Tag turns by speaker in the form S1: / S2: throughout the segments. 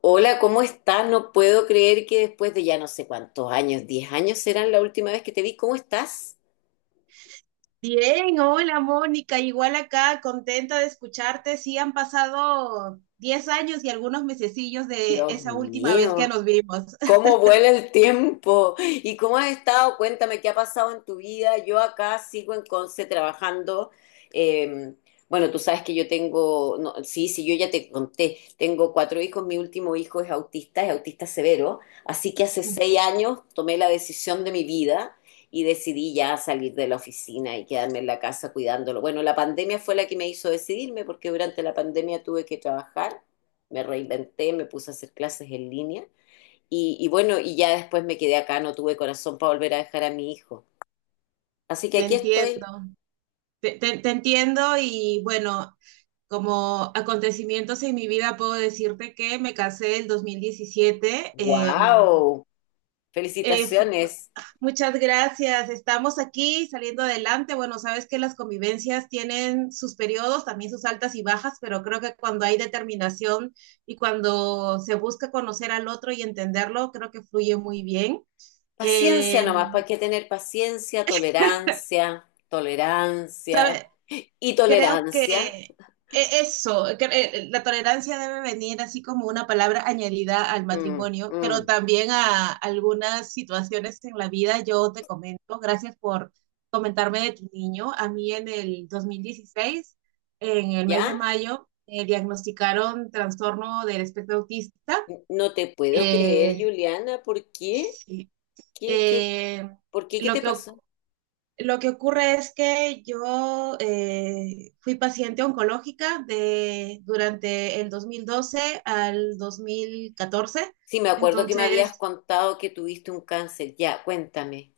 S1: Hola, ¿cómo estás? No puedo creer que después de ya no sé cuántos años, 10 años serán la última vez que te vi. ¿Cómo estás?
S2: Bien, hola Mónica, igual acá, contenta de escucharte. Sí, han pasado 10 años y algunos mesecillos de
S1: Dios
S2: esa última vez que
S1: mío.
S2: nos vimos.
S1: ¿Cómo vuela el tiempo? ¿Y cómo has estado? Cuéntame qué ha pasado en tu vida. Yo acá sigo en Conce trabajando. Eh, bueno, tú sabes que yo tengo, no, sí, sí, yo ya te conté, tengo cuatro hijos, mi último hijo es autista severo, así que hace seis años tomé la decisión de mi vida y decidí ya salir de la oficina y quedarme en la casa cuidándolo. Bueno, la pandemia fue la que me hizo decidirme porque durante la pandemia tuve que trabajar, me reinventé, me puse a hacer clases en línea. Y bueno, y ya después me quedé acá, no tuve corazón para volver a dejar a mi hijo. Así que
S2: Te
S1: aquí estoy.
S2: entiendo, te entiendo y bueno, como acontecimientos en mi vida puedo decirte que me casé el 2017.
S1: ¡Wow!
S2: Eh, fu-
S1: Felicitaciones.
S2: Muchas gracias. Estamos aquí saliendo adelante. Bueno, sabes que las convivencias tienen sus periodos, también sus altas y bajas, pero creo que cuando hay determinación y cuando se busca conocer al otro y entenderlo, creo que fluye muy bien.
S1: Paciencia
S2: Eh,
S1: nomás, para que tener paciencia, tolerancia, tolerancia y
S2: Creo que
S1: tolerancia.
S2: eso, que, la tolerancia debe venir así como una palabra añadida al
S1: Mm,
S2: matrimonio, pero
S1: mm.
S2: también a algunas situaciones en la vida. Yo te comento, gracias por comentarme de tu niño. A mí en el 2016 en el mes de
S1: ¿Ya?
S2: mayo, me diagnosticaron trastorno del espectro autista.
S1: No te puedo creer,
S2: Eh,
S1: Juliana, ¿por qué?
S2: sí,
S1: ¿Qué, qué,
S2: eh,
S1: por qué? ¿Qué
S2: lo
S1: te
S2: que,
S1: pasó?
S2: lo que ocurre es que yo fui paciente oncológica de, durante el 2012 al 2014.
S1: Sí, me acuerdo que me habías
S2: Entonces,
S1: contado que tuviste un cáncer. Ya, cuéntame.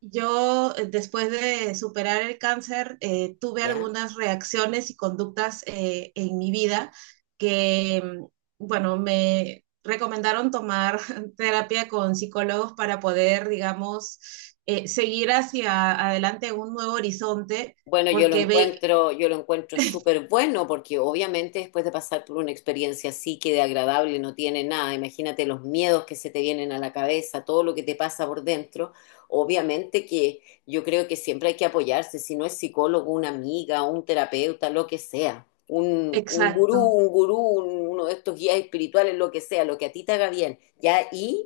S2: yo después de superar el cáncer, tuve
S1: ¿Ya?
S2: algunas reacciones y conductas en mi vida que, bueno, me recomendaron tomar terapia con psicólogos para poder, digamos, seguir hacia adelante un nuevo horizonte,
S1: Bueno, yo lo
S2: porque ve-
S1: encuentro, yo lo encuentro súper bueno porque obviamente después de pasar por una experiencia así que de agradable no tiene nada, imagínate los miedos que se te vienen a la cabeza, todo lo que te pasa por dentro, obviamente que yo creo que siempre hay que apoyarse, si no es psicólogo, una amiga, un terapeuta, lo que sea, un gurú,
S2: Exacto.
S1: uno de estos guías espirituales, lo que sea, lo que a ti te haga bien. Ya, y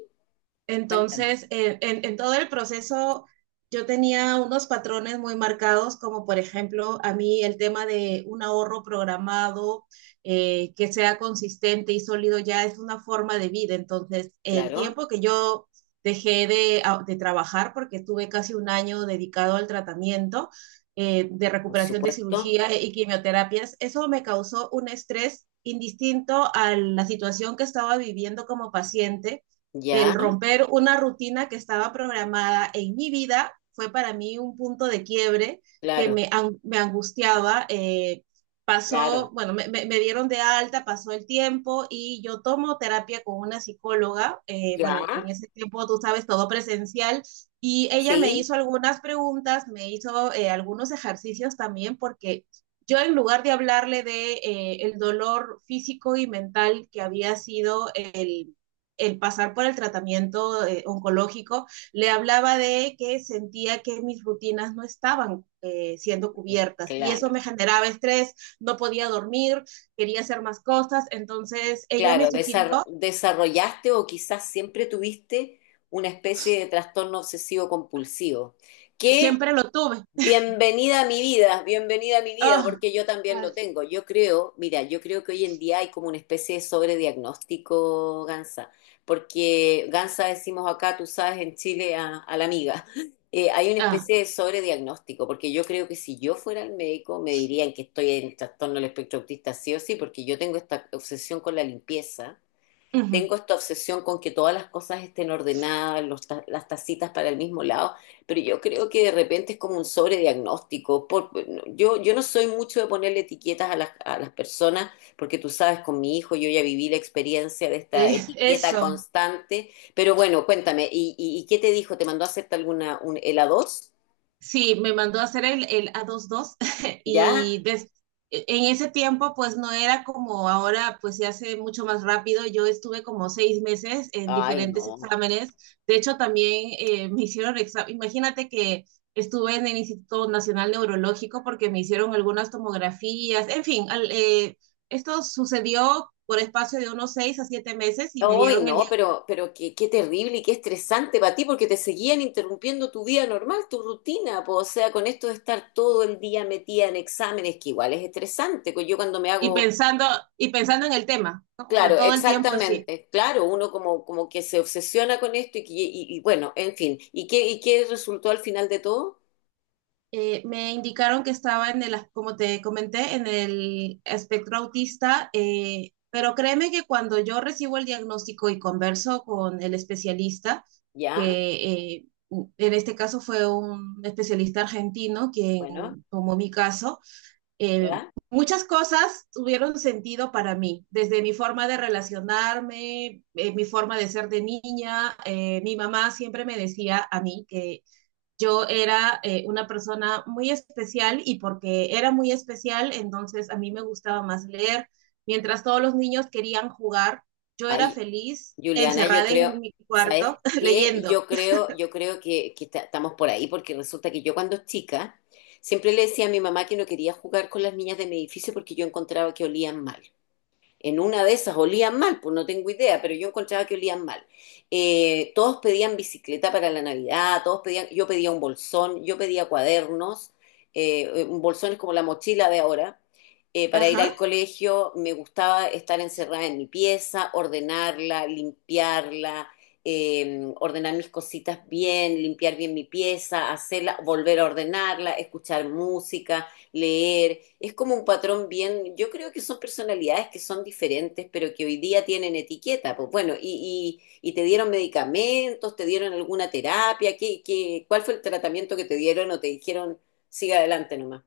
S1: cuéntame,
S2: Entonces, en todo el proceso yo tenía unos patrones muy marcados, como por ejemplo, a mí el tema de un ahorro programado que sea consistente y sólido ya es una forma de vida. Entonces, el
S1: claro,
S2: tiempo que yo dejé de, de trabajar, porque tuve casi un año dedicado al tratamiento de
S1: por
S2: recuperación de
S1: supuesto,
S2: cirugía y quimioterapias, eso me causó un estrés indistinto a la situación que estaba viviendo como paciente. El
S1: ya,
S2: romper una rutina que estaba programada en mi vida fue para mí un punto de quiebre que
S1: claro,
S2: me, me angustiaba.
S1: claro,
S2: Pasó, bueno, me dieron de alta, pasó el tiempo y yo tomo terapia con una psicóloga.
S1: ya,
S2: Bueno, en ese tiempo, tú sabes, todo presencial. Y ella me
S1: sí.
S2: hizo algunas preguntas, me hizo algunos ejercicios también porque yo en lugar de hablarle de el dolor físico y mental que había sido el pasar por el tratamiento oncológico, le hablaba de que sentía que mis rutinas no estaban siendo cubiertas y eso
S1: Claro,
S2: me generaba estrés, no podía dormir, quería hacer más cosas, entonces ella
S1: claro,
S2: me sugirió.
S1: desarrollaste o quizás siempre tuviste una especie de trastorno obsesivo compulsivo, que.
S2: Siempre lo tuve.
S1: Bienvenida a mi vida, bienvenida a mi vida,
S2: Oh,
S1: porque yo también lo tengo. Yo creo, mira, yo creo que hoy en día hay como una especie de sobrediagnóstico, Gansa, porque Gansa decimos acá, tú sabes, en Chile a la amiga. Hay una
S2: oh,
S1: especie de sobrediagnóstico, porque yo creo que si yo fuera el médico me dirían que estoy en trastorno del espectro autista sí o sí, porque yo tengo esta obsesión con la limpieza,
S2: uh -huh.
S1: tengo esta obsesión con que todas las cosas estén ordenadas, las tacitas para el mismo lado, pero yo creo que de repente es como un sobrediagnóstico. No, yo no soy mucho de ponerle etiquetas a las personas, porque tú sabes, con mi hijo yo ya viví la experiencia de esta
S2: es,
S1: etiqueta
S2: eso,
S1: constante. Pero bueno, cuéntame, ¿Y qué te dijo? ¿Te mandó a hacerte el a dos?
S2: Sí, me mandó a hacer el A22
S1: ¿Ya?
S2: y des- en ese tiempo pues no era como ahora, pues se hace mucho más rápido. Yo estuve como 6 meses en
S1: Ay,
S2: diferentes
S1: no.
S2: exámenes. De hecho, también me hicieron examen. Imagínate que estuve en el Instituto Nacional Neurológico porque me hicieron algunas tomografías. En fin, esto sucedió por espacio de unos 6 a 7 meses y me
S1: Hoy
S2: dieron el...
S1: no,
S2: dia-
S1: pero qué, terrible y qué estresante para ti, porque te seguían interrumpiendo tu vida normal, tu rutina, po. O sea, con esto de estar todo el día metida en exámenes, que igual es estresante, pues yo cuando me
S2: Y
S1: hago,
S2: pensando, y pensando en el tema, ¿no? O sea,
S1: claro,
S2: todo el tiempo así.
S1: exactamente, claro, uno como que se obsesiona con esto y bueno, en fin, ¿y qué resultó al final de todo?
S2: Me indicaron que estaba en el, como te comenté, en el espectro autista, pero créeme que cuando yo recibo el diagnóstico y converso con el especialista,
S1: Ya,
S2: que en este caso fue un especialista argentino quien
S1: bueno,
S2: tomó mi caso, eh,
S1: ya,
S2: muchas cosas tuvieron sentido para mí, desde mi forma de relacionarme, mi forma de ser de niña. Mi mamá siempre me decía a mí que yo era una persona muy especial y porque era muy especial, entonces a mí me gustaba más leer. Mientras todos los niños querían jugar, yo era
S1: ahí.
S2: feliz
S1: Juliana, yo
S2: encerrada
S1: creo,
S2: en mi
S1: ¿sabes
S2: cuarto
S1: qué?
S2: leyendo.
S1: Yo creo que estamos por ahí porque resulta que yo cuando chica siempre le decía a mi mamá que no quería jugar con las niñas de mi edificio porque yo encontraba que olían mal, en una de esas olían mal, pues no tengo idea, pero yo encontraba que olían mal. Todos pedían bicicleta para la Navidad, todos pedían, yo pedía un bolsón, yo pedía cuadernos. Un bolsón es como la mochila de ahora, para ir al
S2: Ajá.
S1: colegio. Me gustaba estar encerrada en mi pieza, ordenarla, limpiarla, ordenar mis cositas bien, limpiar bien mi pieza, hacerla, volver a ordenarla, escuchar música, leer. Es como un patrón, bien, yo creo que son personalidades que son diferentes, pero que hoy día tienen etiqueta. Pues bueno, y te dieron medicamentos, te dieron alguna terapia, ¿ cuál fue el tratamiento que te dieron, o te dijeron, siga adelante nomás?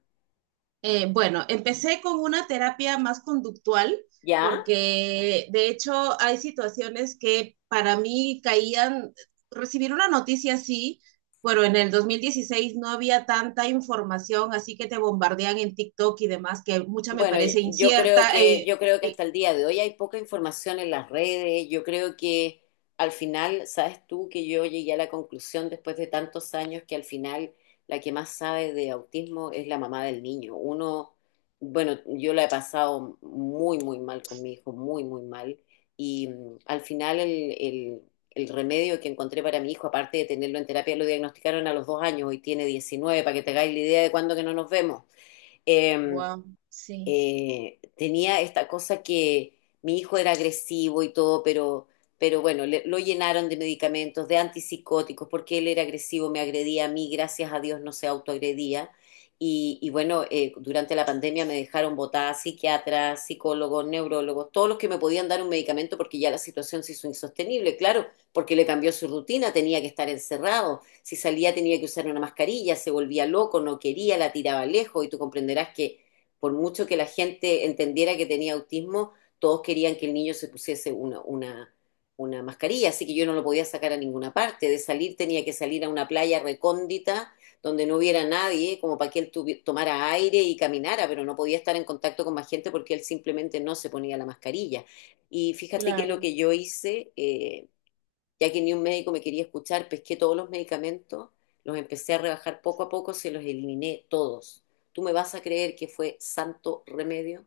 S2: Bueno, empecé con una terapia más conductual
S1: ¿Ya?
S2: porque de hecho hay situaciones que para mí caían, recibir una noticia así, bueno, en el 2016 no había tanta información, así que te bombardean en TikTok y demás, que mucha me
S1: Bueno,
S2: parece
S1: yo creo
S2: incierta.
S1: que, yo creo que
S2: Y,
S1: hasta el día de hoy hay poca información en las redes. Yo creo que al final, sabes tú que yo llegué a la conclusión después de tantos años que al final la que más sabe de autismo es la mamá del niño. Uno, bueno, yo la he pasado muy, muy mal con mi hijo, muy, muy mal. Y al final el remedio que encontré para mi hijo, aparte de tenerlo en terapia, lo diagnosticaron a los 2 años, hoy tiene 19 para que te hagáis la idea de cuándo que no nos vemos. Em,
S2: wow, sí,
S1: tenía esta cosa que mi hijo era agresivo y todo, pero bueno, lo llenaron de medicamentos, de antipsicóticos, porque él era agresivo, me agredía a mí, gracias a Dios no se autoagredía. Y bueno, durante la pandemia me dejaron botada psiquiatras, psicólogos, neurólogos, todos los que me podían dar un medicamento porque ya la situación se hizo insostenible, claro, porque le cambió su rutina, tenía que estar encerrado, si salía tenía que usar una mascarilla, se volvía loco, no quería, la tiraba lejos, y tú comprenderás que por mucho que la gente entendiera que tenía autismo, todos querían que el niño se pusiese una mascarilla, así que yo no lo podía sacar a ninguna parte. De salir tenía que salir a una playa recóndita donde no hubiera nadie, como para que él tomara aire y caminara, pero no podía estar en contacto con más gente porque él simplemente no se ponía la mascarilla. Y fíjate que lo
S2: claro.
S1: que yo hice, ya que ni un médico me quería escuchar, pesqué todos los medicamentos, los empecé a rebajar poco a poco, se los eliminé todos. ¿Tú me vas a creer que fue santo remedio?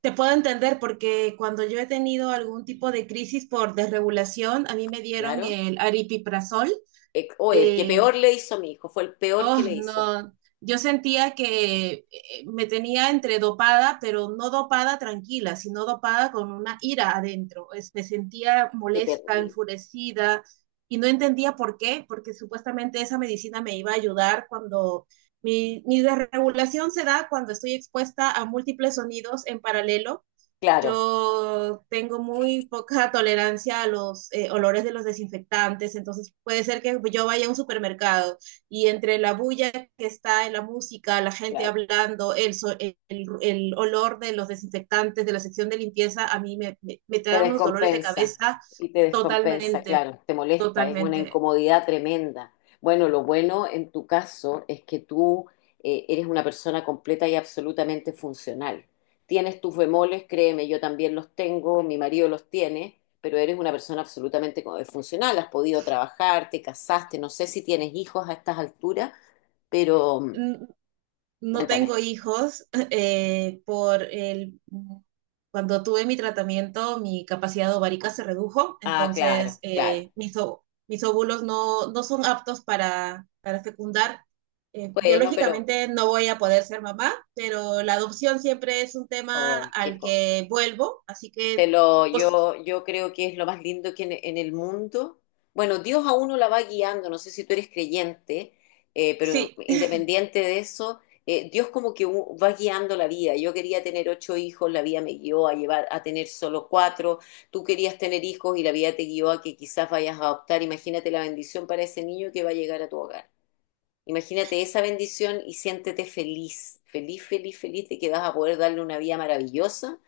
S2: Te puedo entender porque cuando yo he tenido algún tipo de crisis por desregulación, a mí me dieron
S1: Claro.
S2: el aripiprazol.
S1: O el que
S2: eh,
S1: peor le hizo a mi hijo, fue el peor
S2: Oh,
S1: que le hizo.
S2: no, yo sentía que me tenía entre dopada, pero no dopada tranquila, sino dopada con una ira adentro. Me sentía
S1: Qué
S2: molesta,
S1: terrible.
S2: enfurecida y no entendía por qué, porque supuestamente esa medicina me iba a ayudar cuando mi desregulación se da cuando estoy expuesta a múltiples sonidos en paralelo.
S1: Claro,
S2: Yo tengo muy poca tolerancia a los olores de los desinfectantes, entonces puede ser que yo vaya a un supermercado y entre la bulla que está en la música, la gente
S1: claro.
S2: hablando, el olor de los desinfectantes de la sección de limpieza, a mí me
S1: Te
S2: trae unos dolores de
S1: descompensa
S2: cabeza.
S1: y te descompensa,
S2: Totalmente,
S1: claro, te molesta, es una
S2: totalmente.
S1: incomodidad tremenda. Bueno, lo bueno en tu caso es que tú eres una persona completa y absolutamente funcional. Tienes tus bemoles, créeme, yo también los tengo, mi marido los tiene, pero eres una persona absolutamente funcional, has podido trabajar, te casaste, no sé si tienes hijos a estas alturas, pero
S2: Mm, no
S1: cuéntame.
S2: tengo hijos. Cuando tuve mi tratamiento, mi capacidad ovárica se redujo,
S1: Ah,
S2: entonces
S1: claro, claro.
S2: mis óvulos no son aptos para fecundar.
S1: Bueno, pero,
S2: Biológicamente no voy a poder ser mamá, pero la adopción siempre es un tema
S1: ay, qué
S2: al
S1: co-
S2: que vuelvo, así
S1: Te
S2: que,
S1: lo,
S2: pues
S1: yo creo que es lo más lindo que en el mundo. Bueno, Dios a uno la va guiando, no sé si tú eres creyente, pero
S2: sí.
S1: independiente de eso, Dios como que va guiando la vida. Yo quería tener ocho hijos, la vida me guió a llevar a tener solo cuatro. Tú querías tener hijos y la vida te guió a que quizás vayas a adoptar. Imagínate la bendición para ese niño que va a llegar a tu hogar. Imagínate esa bendición y siéntete feliz, feliz, feliz, feliz de que vas a poder darle una vida maravillosa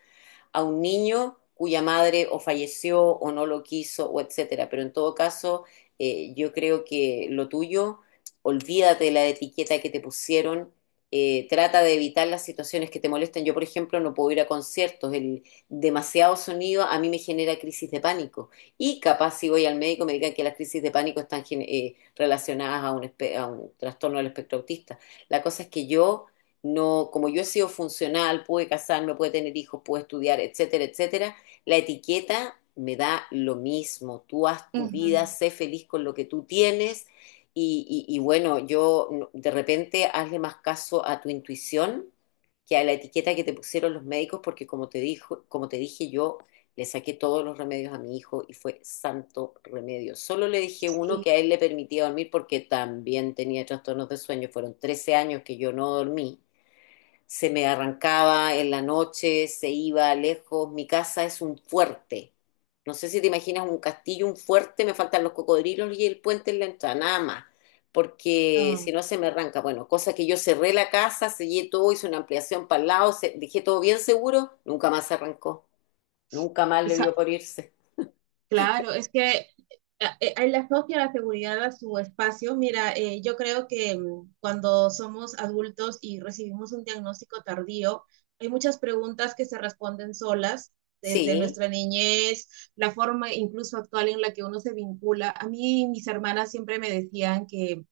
S1: a un niño cuya madre o falleció o no lo quiso o etcétera. Pero en todo caso, yo creo que lo tuyo, olvídate de la etiqueta que te pusieron, trata de evitar las situaciones que te molestan. Yo, por ejemplo, no puedo ir a conciertos, el demasiado sonido a mí me genera crisis de pánico. Y capaz si voy al médico me digan que las crisis de pánico están relacionadas a a un trastorno del espectro autista. La cosa es que yo no, como yo he sido funcional, pude casarme, pude tener hijos, pude estudiar, etcétera, etcétera, la etiqueta me da lo mismo. Tú haz tu
S2: Ujú.
S1: vida, sé feliz con lo que tú tienes y bueno, yo no- de repente hazle más caso a tu intuición que a la etiqueta que te pusieron los médicos, porque como te dijo, como te dije yo, le saqué todos los remedios a mi hijo y fue santo remedio. Solo le dije uno
S2: Sí,
S1: que a él le permitía dormir porque también tenía trastornos de sueño. Fueron 13 años que yo no dormí. Se me arrancaba en la noche, se iba lejos. Mi casa es un fuerte. No sé si te imaginas un castillo, un fuerte, me faltan los cocodrilos y el puente en la entrada, nada más. Porque
S2: no.
S1: si no se me arranca. Bueno, cosa que yo cerré la casa, sellé todo, hice una ampliación para el lado, dejé todo bien seguro, nunca más se arrancó. Nunca más le dio
S2: esa-
S1: por irse.
S2: Claro, es que él asocia la seguridad a su espacio. Mira, yo creo que cuando somos adultos y recibimos un diagnóstico tardío, hay muchas preguntas que se responden solas desde
S1: Sí,
S2: nuestra niñez, la forma incluso actual en la que uno se vincula. A mí mis hermanas siempre me decían que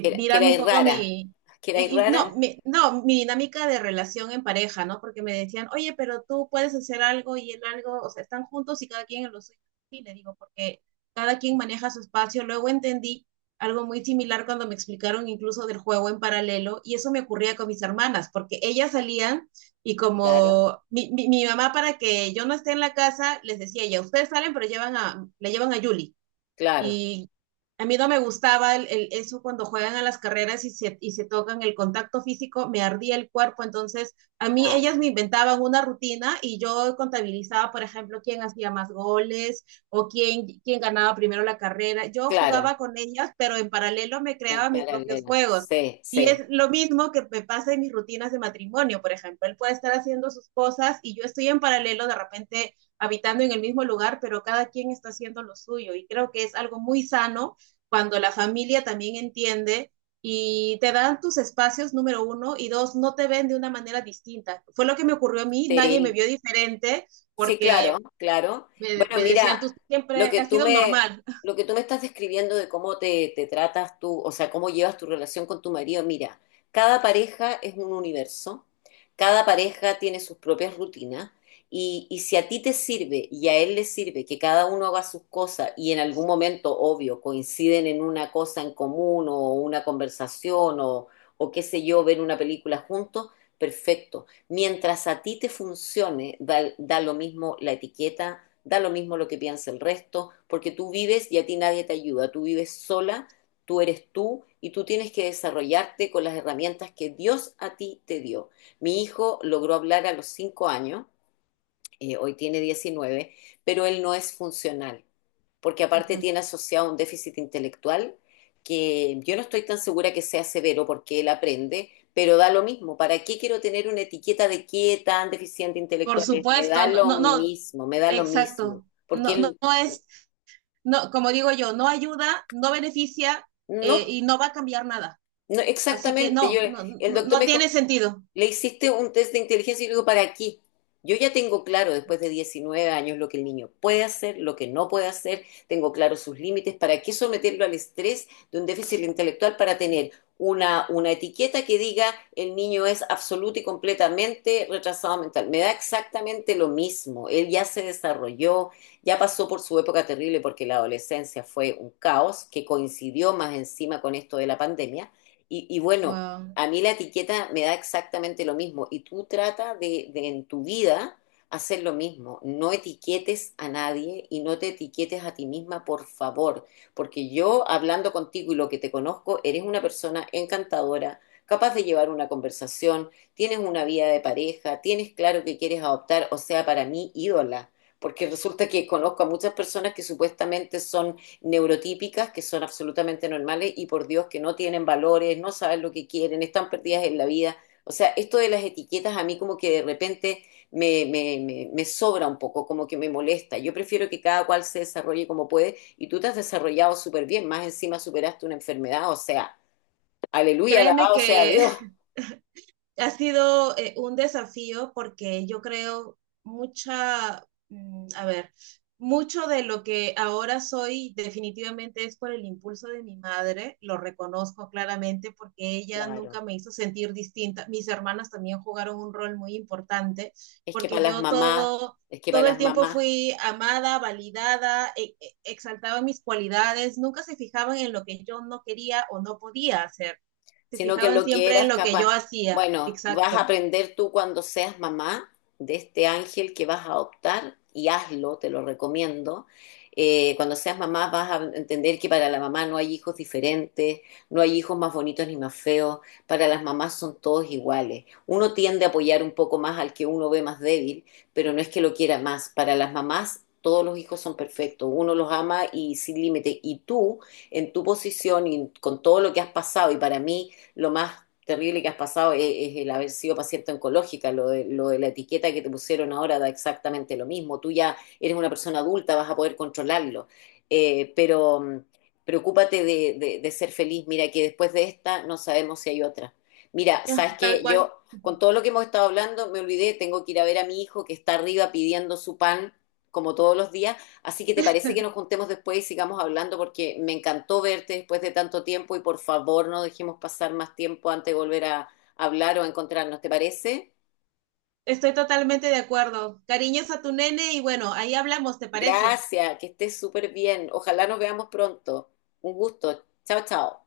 S1: que era, que era
S2: mirando un poco
S1: rara.
S2: mi,
S1: Que era
S2: y
S1: rara,
S2: no, mi, no, mi dinámica de relación en pareja, ¿no? Porque me decían, oye, pero tú puedes hacer algo y él algo, o sea, están juntos y cada quien en lo suyo. Y le digo, porque cada quien maneja su espacio. Luego entendí algo muy similar cuando me explicaron incluso del juego en paralelo, y eso me ocurría con mis hermanas, porque ellas salían y
S1: claro,
S2: como mi mamá para que yo no esté en la casa, les decía, ya ustedes salen, pero la llevan a Yuli.
S1: claro.
S2: Y a mí no me gustaba el- eso cuando juegan a las carreras y se tocan el contacto físico, me ardía el cuerpo. Entonces, a mí
S1: Ah,
S2: ellas me inventaban una rutina y yo contabilizaba, por ejemplo, quién hacía más goles o quién ganaba primero la carrera. Yo
S1: claro,
S2: jugaba con ellas, pero en paralelo me
S1: en
S2: creaba mis propios
S1: paralela.
S2: juegos.
S1: Sí,
S2: Y es
S1: sí.
S2: lo mismo que me pasa en mis rutinas de matrimonio, por ejemplo. Él puede estar haciendo sus cosas y yo estoy en paralelo de repente habitando en el mismo lugar, pero cada quien está haciendo lo suyo. Y creo que es algo muy sano cuando la familia también entiende y te dan tus espacios, número uno, y dos, no te ven de una manera distinta. Fue lo que me ocurrió a mí, nadie me
S1: Sí,
S2: vio diferente
S1: Sí, claro,
S2: porque
S1: claro.
S2: me,
S1: Bueno,
S2: me
S1: mira,
S2: decían, tú
S1: lo
S2: siempre
S1: que
S2: has
S1: tú
S2: sido
S1: me,
S2: normal.
S1: lo que tú me estás describiendo de cómo te tratas tú, o sea, cómo llevas tu relación con tu marido, mira, cada pareja es un universo, cada pareja tiene sus propias rutinas, y si a ti te sirve y a él le sirve que cada uno haga sus cosas y en algún momento, obvio, coinciden en una cosa en común o una conversación o qué sé yo, ver una película juntos, perfecto. Mientras a ti te funcione, da lo mismo la etiqueta, da lo mismo lo que piensa el resto, porque tú vives y a ti nadie te ayuda, tú vives sola, tú eres tú y tú tienes que desarrollarte con las herramientas que Dios a ti te dio. Mi hijo logró hablar a los 5 años, hoy tiene 19, pero él no es funcional, porque
S2: Uh
S1: aparte
S2: -huh.
S1: tiene asociado un déficit intelectual que yo no estoy tan segura que sea severo porque él aprende, pero da lo mismo. ¿Para qué quiero tener una etiqueta de qué tan deficiente
S2: Por
S1: intelectual es? Me da
S2: supuesto, no,
S1: lo
S2: no, no,
S1: mismo, me da lo mismo,
S2: exacto.
S1: porque
S2: No, no,
S1: él
S2: no, no, como digo yo, no ayuda, no beneficia
S1: no,
S2: y no va a cambiar nada.
S1: no
S2: Así que
S1: exactamente, yo,
S2: no, no,
S1: el
S2: no,
S1: doctor
S2: no
S1: me dijo,
S2: tiene sentido.
S1: le hiciste un test de inteligencia y le digo, ¿para qué? Yo ya tengo claro después de 19 años lo que el niño puede hacer, lo que no puede hacer, tengo claro sus límites, ¿para qué someterlo al estrés de un déficit intelectual para tener una etiqueta que diga el niño es absoluto y completamente retrasado mental? Me da exactamente lo mismo, él ya se desarrolló, ya pasó por su época terrible porque la adolescencia fue un caos que coincidió más encima con esto de la pandemia. Y bueno,
S2: Wow.
S1: a mí la etiqueta me da exactamente lo mismo y tú trata de en tu vida hacer lo mismo. No etiquetes a nadie y no te etiquetes a ti misma, por favor, porque yo hablando contigo y lo que te conozco, eres una persona encantadora, capaz de llevar una conversación, tienes una vida de pareja, tienes claro que quieres adoptar, o sea, para mí ídola, porque resulta que conozco a muchas personas que supuestamente son neurotípicas que son absolutamente normales y por Dios que no tienen valores, no saben lo que quieren, están perdidas en la vida. O sea, esto de las etiquetas a mí como que de repente me sobra un poco, como que me molesta. Yo prefiero que cada cual se desarrolle como puede y tú te has desarrollado súper bien, más encima superaste una enfermedad, o sea, aleluya,
S2: Créeme
S1: alabado sea
S2: que
S1: Dios.
S2: ha sido un desafío porque yo creo a ver, mucho de lo que ahora soy definitivamente es por el impulso de mi madre, lo reconozco claramente porque ella
S1: Claro,
S2: nunca me hizo sentir distinta. Mis hermanas también jugaron un rol muy importante
S1: es que
S2: porque
S1: para las
S2: yo
S1: mamás,
S2: todo
S1: es que para
S2: todo el
S1: las
S2: tiempo
S1: mamás
S2: fui amada, validada, exaltaba mis cualidades, nunca se fijaban en lo que yo no quería o no podía hacer. Se
S1: sino que
S2: fijaban
S1: lo que
S2: siempre en
S1: eras
S2: lo que
S1: capaz,
S2: yo hacía.
S1: bueno, vas a
S2: Exacto.
S1: aprender tú cuando seas mamá de este ángel que vas a adoptar y hazlo, te lo recomiendo. Cuando seas mamá vas a entender que para la mamá no hay hijos diferentes, no hay hijos más bonitos ni más feos, para las mamás son todos iguales. Uno tiende a apoyar un poco más al que uno ve más débil, pero no es que lo quiera más. Para las mamás todos los hijos son perfectos, uno los ama y sin límite. Y tú, en tu posición y con todo lo que has pasado, y para mí lo más terrible que has pasado es el haber sido paciente oncológica, lo de la etiqueta que te pusieron ahora da exactamente lo mismo, tú ya eres una persona adulta, vas a poder controlarlo, eh, pero mm, preocúpate de ser feliz, mira que después de esta no sabemos si hay otra. Mira,
S2: Ya,
S1: sabes
S2: tal
S1: que
S2: cual.
S1: yo con todo lo que hemos estado hablando, me olvidé, tengo que ir a ver a mi hijo que está arriba pidiendo su pan como todos los días. Así que te parece que nos juntemos después y sigamos hablando porque me encantó verte después de tanto tiempo y por favor no dejemos pasar más tiempo antes de volver a hablar o a encontrarnos. ¿Te parece?
S2: Estoy totalmente de acuerdo. Cariños a tu nene y bueno, ahí hablamos, ¿te parece?
S1: Gracias, que estés súper bien. Ojalá nos veamos pronto. Un gusto. Chao, chao.